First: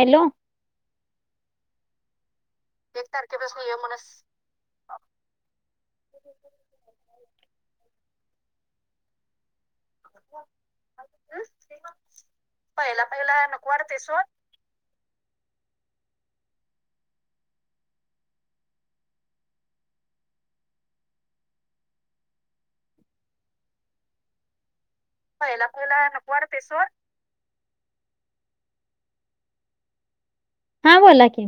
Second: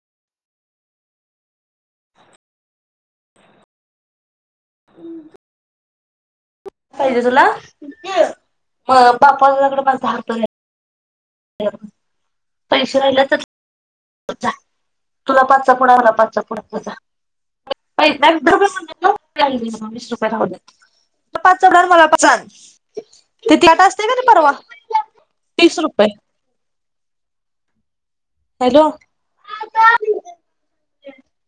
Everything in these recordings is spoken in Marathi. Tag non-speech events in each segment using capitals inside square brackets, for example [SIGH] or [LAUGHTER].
हॅलो. एक तारखेपासून ये म्हणस पाहिजे तुला? म बाप्पाकडे माझा दहा रुपये आहेत. पैसे पहिला, राहिले तर पहिला नको वाटतंय सोड. जा तुला पाचचा पुडा आण, मला पाच पुडा आणजा जा. [UNINTELLIGIBLE] वीस रुपये राहू देत. पाचचा आण मला पाचचा आण तिती आता [UNINTELLIGIBLE] असते का त परवा पहिला तीस पहिला रुपये नको वाटतंय सोड. हॅलो! हा बोला की.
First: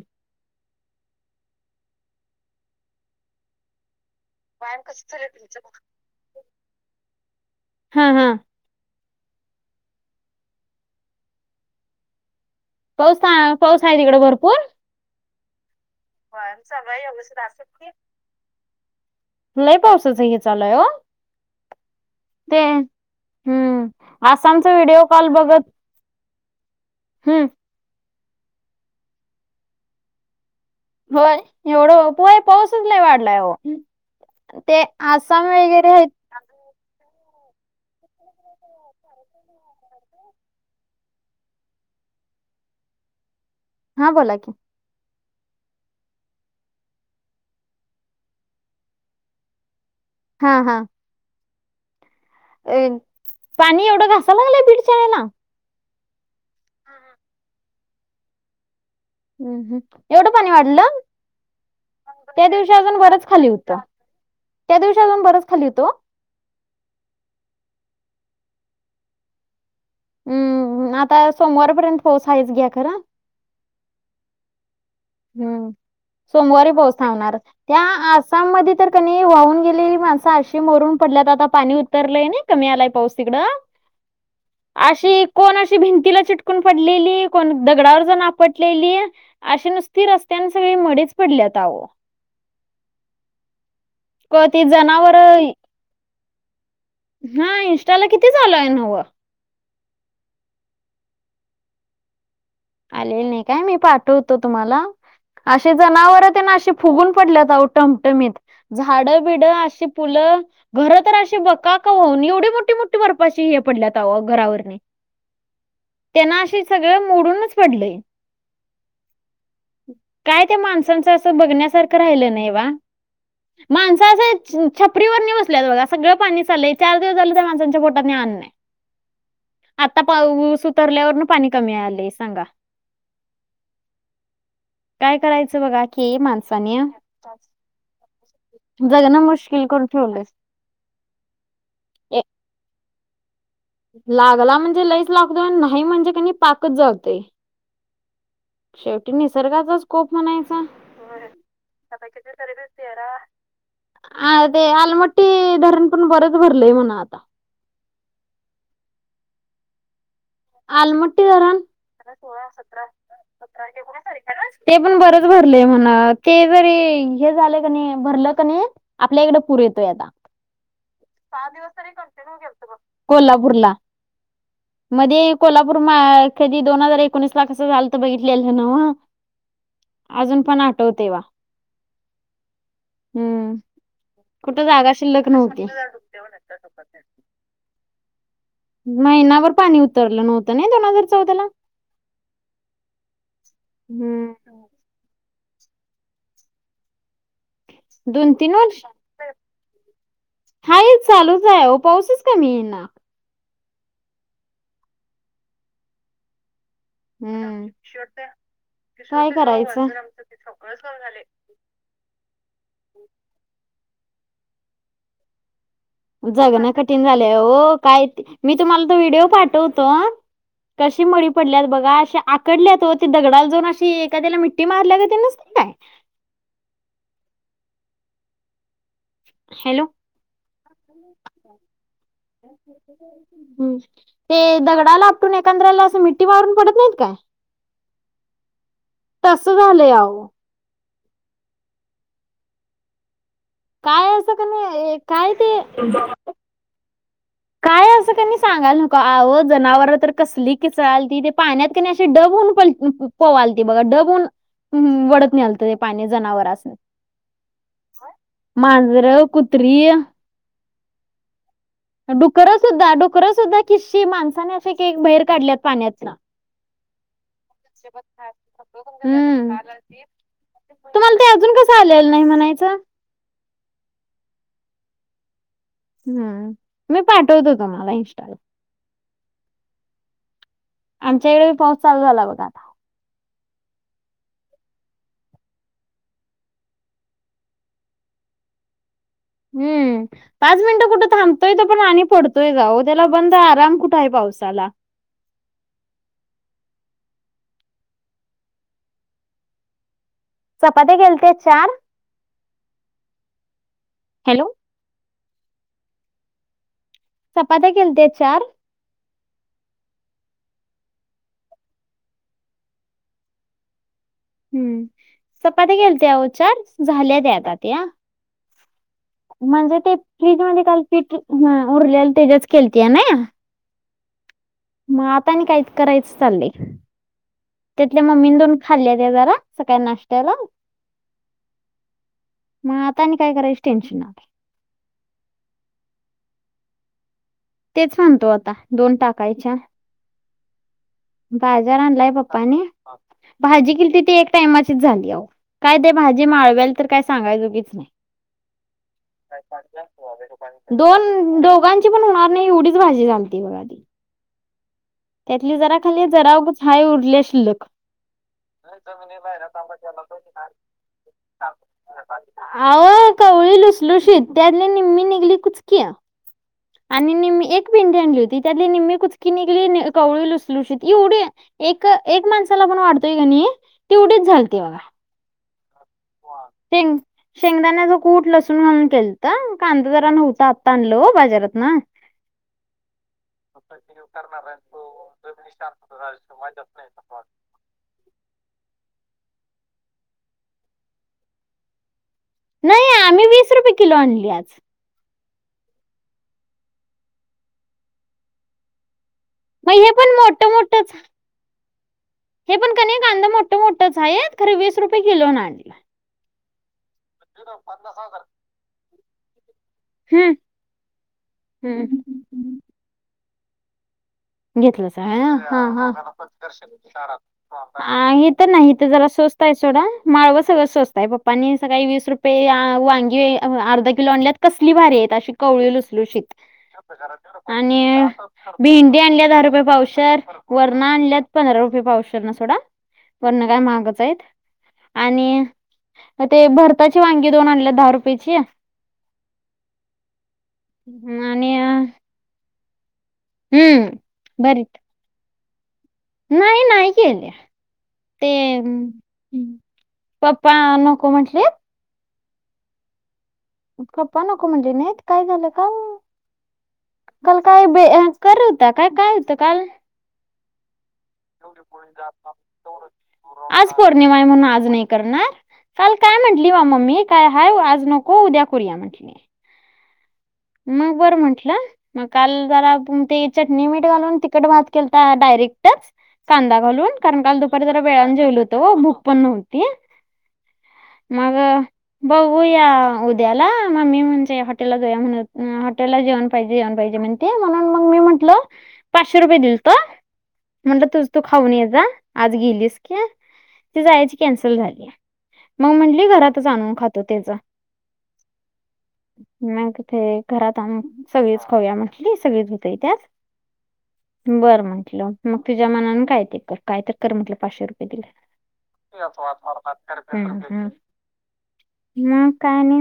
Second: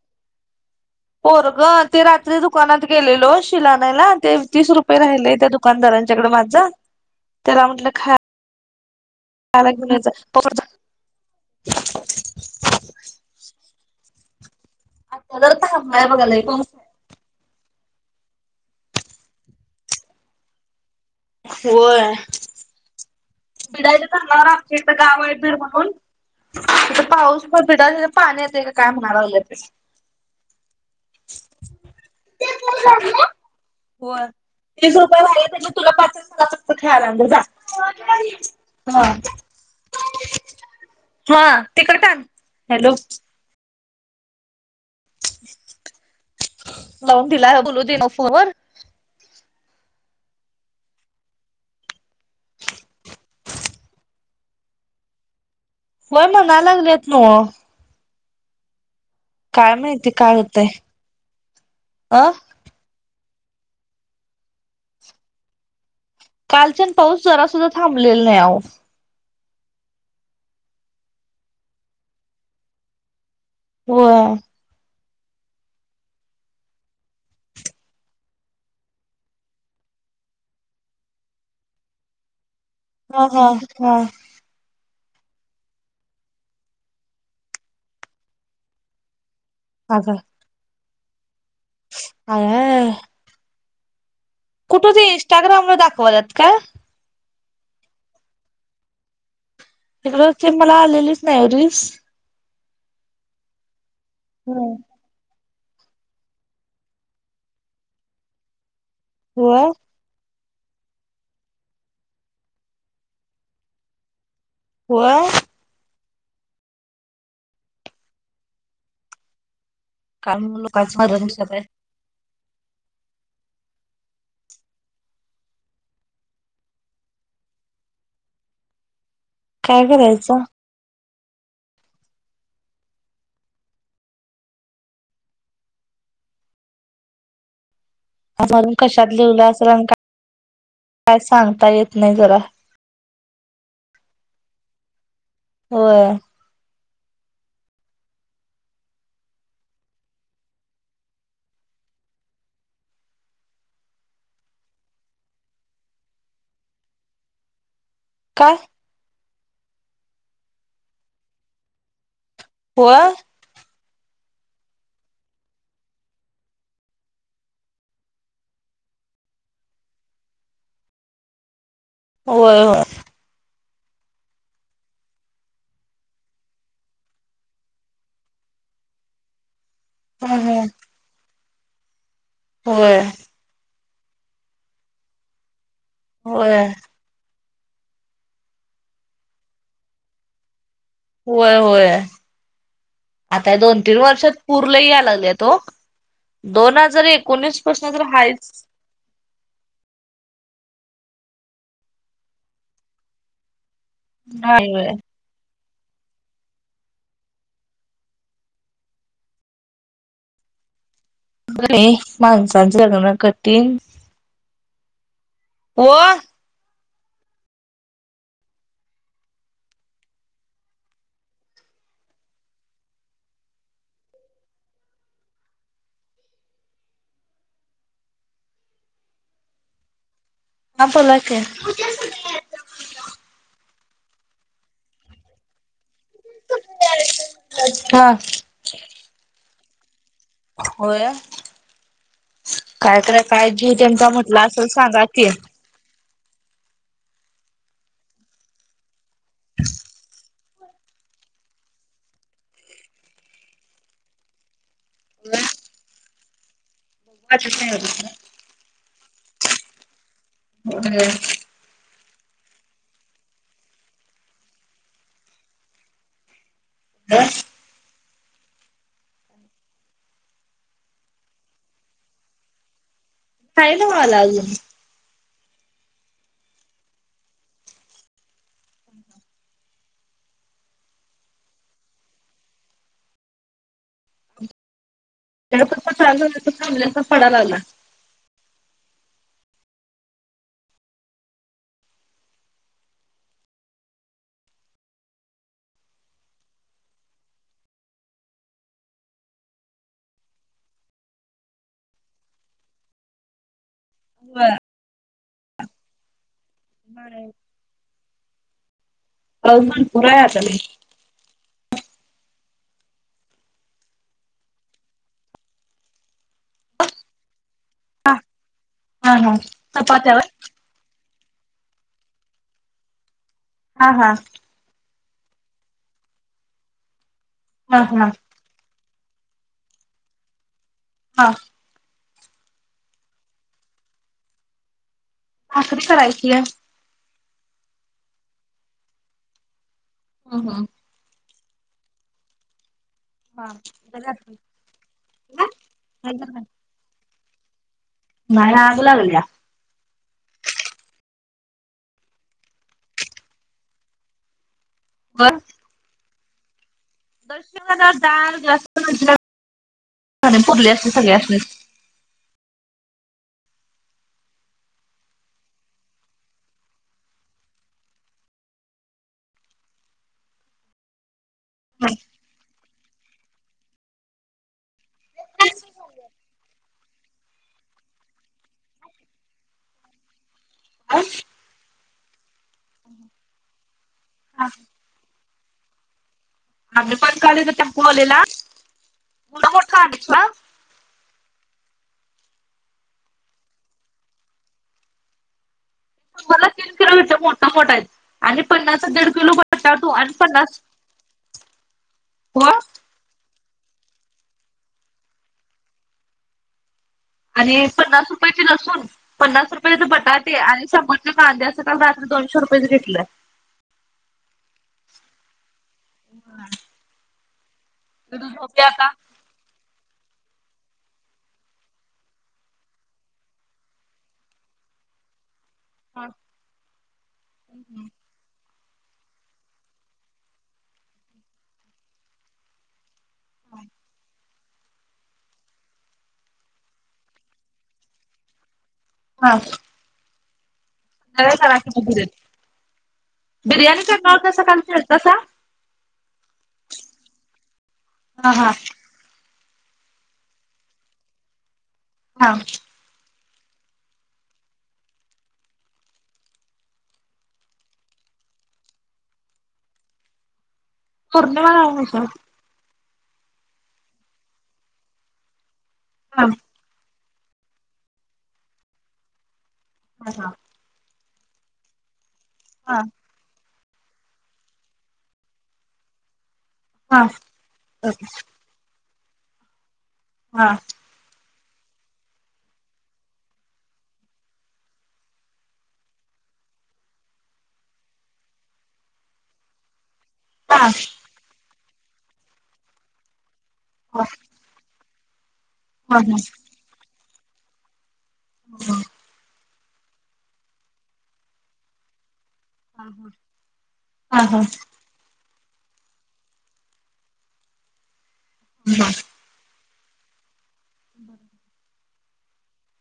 पोरगं ते रात्री दुकानात गेलेलं ओ शील आणायला ते तीस व्यायाम रुपये कसं चालू राहिलय आहे त्या तुमचं दुकानदारांच्याकड माझं त्याला म्हटलं हा खा हा त्याला म्हटलं खायला घेऊन ये जा. पाऊस हा पाऊस आहे तिकडे भरपूर? [UNINTELLIGIBLE] लई पाऊस [UNINTELLIGIBLE] लय पावसाचं हे चालूय ओ. होय. ते बिडायच हम्म आसामचा नाते व्हिडिओ कॉल गावा भर बघत म्हणून तथ पाऊस हम्म पड पिठा पाणी येते काय म्हणायला लागल्यात. व्हय एवढं पोय पाऊसच लय वाढलाय ओ. होय. ते तीस रुपये राहिले आसाम त्यातले वगैरे हाईत. [INAUDIBLE] हा [UNINTELLIGIBLE] हा बोला की. लावून दिला बोलू दिना फोनवर. हा हा. अ पाणी एवढं घासाय लागलंय बीडचाराला? व्हय म्हणाय लागल्यात नव. हम्म काय हम्म, माहिती एवढं काय पाणी होतंय. वाढलं अ त्या दिवशी अजून बरच खाली हुत. त्या दिवशी अजून बरच खाली होतं व. कालच्यानं पाऊस जरासुद्धा थांबलेला नाही अहो. हम्म, आता सोमवारपर्यंत पाऊस घ्या खर‌. होय. हम्म, सोमवारी पाऊस थांबणार. त्या आसाममध्ये तर कनी वाहून गेलेली माणसं आशी मरून पडल्यात आता पाणी उतरलंय नाही कमी आलाय. पाऊस हा तिकडं हा हा अशी कोण अशी भिंतीला चिटकून पडलेली कोण दगडावर जाऊन आपटलेली. अशी नुसत अगं रस्त्याने सगळी मडीच पडल्यात अहो. क ती कुठे ते जनावर इंस्टाग्राम वर दाखवल्यात काय? हा इनस्टाला किती चालूय नवं. तिकडं क मला आलेलीच नाही हो रिल्स. आलेल नाही काय मी पाठवतो होय तुम्हाला. असे जनावर ते ना असे फुगून पडलेऊटमटमीत झाडं बिड होय अशी फलं घर तर असशी बका का होन एवढी मोठी मोठी भरपाशी हे पडल्यातवं घरावर. होय. त्यांना असे सगळं मोडूनच पडलय. काय त्या लोकांची माणसांचं मरण असं दिसत आहे. बघण्यासारखं राहिलं नाही बा. माणसं असं छपरी ववर नि बसल्या बघा सगळं पाणी चाललंय चार दिवस झालं तर माणसांच्या पोटाने आण नाही. काय आता करायचं पाऊस उतरल्यावरन पाणी कमी आले सांगा. काय करायचं बघाखी ये माणसाने. मरून कशात जगण लिवलं मुश्किल असेल आणि करून ठेवलय काय सांगता येत नाही जरा, लागला म्हणजे लईच लागतो आणि नाही म्हणजे होय कनी पाकच जळतय शेवटी निसर्गाचाच कोप म्हणायचा [UNINTELLIGIBLE] [UNINTELLIGIBLE] हा ते आलमट्टी धरण पण बरंच भरलय म्हणा आता, काय आलमाट्टी धरण व्ह [UNINTELLIGIBLE] [UNINTELLIGIBLE] ते पण बरच भरले म्हणा ते जरी हे झाले क नाही भरलं क नाही आपल्या इकड पुरे येतोय आता पाच दिवस तरी, होय [UNINTELLIGIBLE] होय कोल्हापूरला मध्ये [UNINTELLIGIBLE] कोल्हापूर म कधी दोन हजार एकोणीस ला कसं झालंत बघितलेलं ना अजून पण हम्म आठवतेव्हा होय, हम्म, कुठ जागा शिल्लक नव्हती होय, महिनावर पाणी उतरलं नव्हतं नाही [UNINTELLIGIBLE] होय होय, आता या दोन तीन हम्म वर्षात पुर लय यायला लागले तो, दोन हजार एक दोन तीन वर्ष हाय चालूच आहे ओ, पाऊसच कमी ई ना [UNINTELLIGIBLE] हम्म, [UNINTELLIGIBLE] [UNINTELLIGIBLE] जगणं कठीण झालंय हो, काय मी तुम्हाला तो व्हिडिओ पाठवतो हं कशी मडी पडल्यात बघा, आशे आकडल्यात हो ती दगडाला जाऊन अशी एखाद्याला मि [UNINTELLIGIBLE] हॅलो बोला की हम्म, ते दगडाला आपटून एकांद्रला अस मि्टठी मारून पडत नाहीत काय [UNINTELLIGIBLE] हं तस झालंय आहो होय, कायकडे काय जीव त्यांचा काय असं म्हटला असेल कणी सांगा की? काय ते काय अस तस त्यांनी सांगाल नको, आहो जनावर तर कसली किचल त ते पाण्यातकी नाय असे डब होऊन प पवालती बघा डबून वडत नि आलत ते पाणी जनावर अस [UNINTELLIGIBLE] मांजर, कुत्री, [UNINTELLIGIBLE] डुकरं सुद्धा डुकरं सुद्धा किस्शी माणसाने अे बाहेर काढल्यात पाण्यातना [UNINTELLIGIBLE] हम्म, तुम्हाला ते अजून कसं आलेलं नाही म्हणायचं खायलावाला अजून हम्म, मी पाठवतो तुम्हाला इंस्टा आमच्याकडे पाऊस चालू झाला बघा आता ते पप्पा चालू थांबल्याचा पडाय लागलं. हम्म. पाच मिनिटं कुठं थांबतोय तर आणि पडतोयच त्याला बंद आराम कुठे आहे पावसाला. चपाती गेलत्या चार हॅलो. होय. हा चपात्या केलत्या चार. पाऊस भरपूर आहे आता लय. हम्म चपाती केलत्या चार झाल्या त्या आता ते हा हा हा म्हणजे ते चपात्या होय? फ्रीज मध्ये काल पीठ उरलेलं त्याच्याच केलत्या ना हा हा. मग आता आणि काहीच करायचं चालले हा त्यातल्या हा मम्मी दोन खाल्लाय त्या जरा सकाळी नाष्टत्याला. हा. मग आता आणि काय करायची टेन्शन नाही. भाकरी करायची आहे. तेच म्हणतो आता दोन टाकायच्या. ह ह ह. बाजार आणलाय पप्पांनी. हा भाजी केलीती ती एक दर्शन टाइमाचीच झाली अहो काय ते भाजी माळवेला तर काय सांगायजो कीच नाही. बाहेर आग लागल्या. दोन दोघांची पण होणार नाही एवढीच भाजी झालती बघा. बर त्यातली जरा खाली जरा उगच हाय शिल्लक [UNINTELLIGIBLE] डाळ जास्त म्हणजे पुरले असते सगळे असती सगळ्यांसनी. आव कावळी लुसलोशीत त्याली निम्मी निघली कुजकी. आणि निम्मी एक पेंडी आणली होती त्यातली निम्मी कुचकी निघली कवळी लुसलुशीत एवढे एक एक माणसाला पण वाढतोय का नाही तेवढीच झालते बघा. शेंग शेंगदाण्या जो कूठ लसूण घालून केलत तर कांदा जरा नव्हता आ तन तो बाजारत ना करणार आहे तो जनिसर अ माज आम्ही पण काल इथ टेम्पो आलेला केवढा मोठा आलेला नाही आम्ही वीस रुपये किलो आणले तुम्हाला तीन किलो घेत मोठा मोठा आहेत. आणि पन्नासला दिड किलो मग नार तू हे आणि पण मोठं पन्नास मोठंच हो हे पण कनी कांदा मोठं मोठंच आहे. खर वीस रुपये किलोन आणलाय. आणि पन्नास रुपयाची लसून पन्नास रुपयाचे तर हम्म बटाटे आणि शंभरचे कांदे असं काल हम्म रात्री दोनशे रुपयाच घेतलं. घेतलंसा होय हा हा लं. तू त नाही झोपल्या हित का? जरा स्वस्त त आहे सोडा माळवं सगळं स्वस्त हाय सोडा पप्पांनी सकाळी वीस रुपये वांगी अर्धा किलो आणल्यात कसली भारी आहेत अशी कवळी लुसलुशीत आणि भेंडी डी आणलिया दहा रुपये पावशेर वरना आणल्यात पंधरा रुपये पावशेरन सोडा वरणा काय महागच आहेत. आणि ते भरताची वांगी दोन आणल्यात दहा रुपयाची. हा. [UNINTELLIGIBLE] आणि करा की बघुदेत बिर्याणी हम्म करणार होत्यासा काल भरीत केलंत्यासा नाही नाही केले ते हा हा पप्पा नको म्हटले- हा पप्पा नको म्हटले नाहीत काय झालं काल काल काय बे कर होता काय काय होतं काल पौर्णिमा हा हा [INAUDIBLE] आज पौर्णिमा आहे म्हणून आज नाही करणार, काल काय हा म्हंटली वा मम्मी काय हाय आज नको उद्या करुया म्हंटली हा हा मग, बरं म्हंटलं मग काल जरा हा चटणी, मीठ घालून तिखट भात केलता डायरेक्टच कांदा घालून हा कारण काल दुपारी जरा वेळान जेवलो होतो हो भूक पण नव्हती हा,, मग बघूया उद्याला मग ममी म्हणजे हॉटेलला जाऊया म्हणत हॉटेलला जेवण पाहिजे जेवन पाहिजे म्हणती म्हणून मग मी म्हंटल पाचशे रुपये दिलत म्हणलं तूज् तू खाऊन ये जा आज गेलीस की ती जायची कॅन्सल कॅन्सल झाली मग म्हटली घरातच आणून खातो त्याच मग तेे घरात आणून सगळीच खाऊया म्हटली सगळीच तय त्यात हा बरं मग म्हटलं मग तुझ्या मनान काय ते कर काय तर कर म्हटलं पाचशे रुपये दिल हम्म ह [INAUDIBLE] मग काय आणि?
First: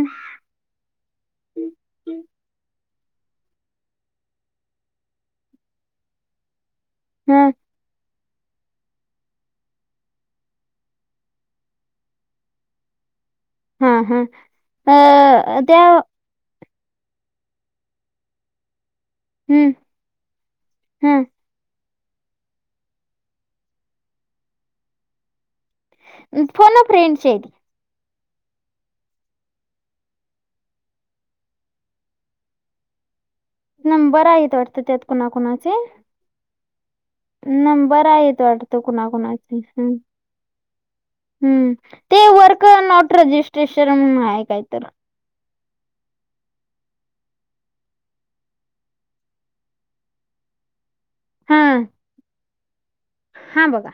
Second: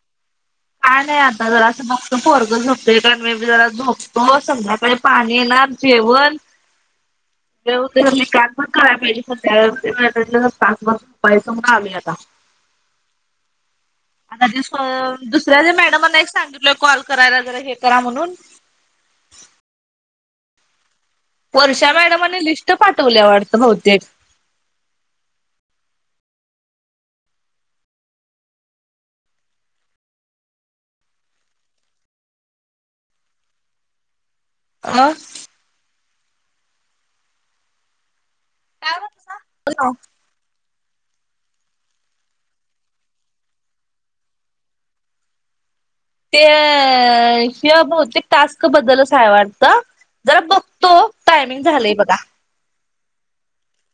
काय नाही आता जरा असं बघतो पोरग झोपतय काय आणि मी पण जरा झोपतो संध्याकाळी पाणी येणार जेवण हम्म जेव पण देणार नाही हा हा आता दुसऱ्या अ ज्या त्या मॅडमांना एक सांगितलोय कॉल करायला जरा हे करा म्हणून हम्म हम्म वर्षा मॅडमानी लिस्ट पाठवलिया वाटतं बहुतेक फोन अ फ्रेंड चे नंबर आहेत वाटतं त्यात अ कुणाकुणाचे नंबर आहेत वाटतं काय कुणा कुणाची म्हणला हम्म ते वर्क नॉट रजिस्ट्रेशन म्हणून आहे काय तर ते हे बहुतेक टास्क बद्दलचय आहे वाटत जरा बघ तो टायमिंग झालाय बघा हा बघा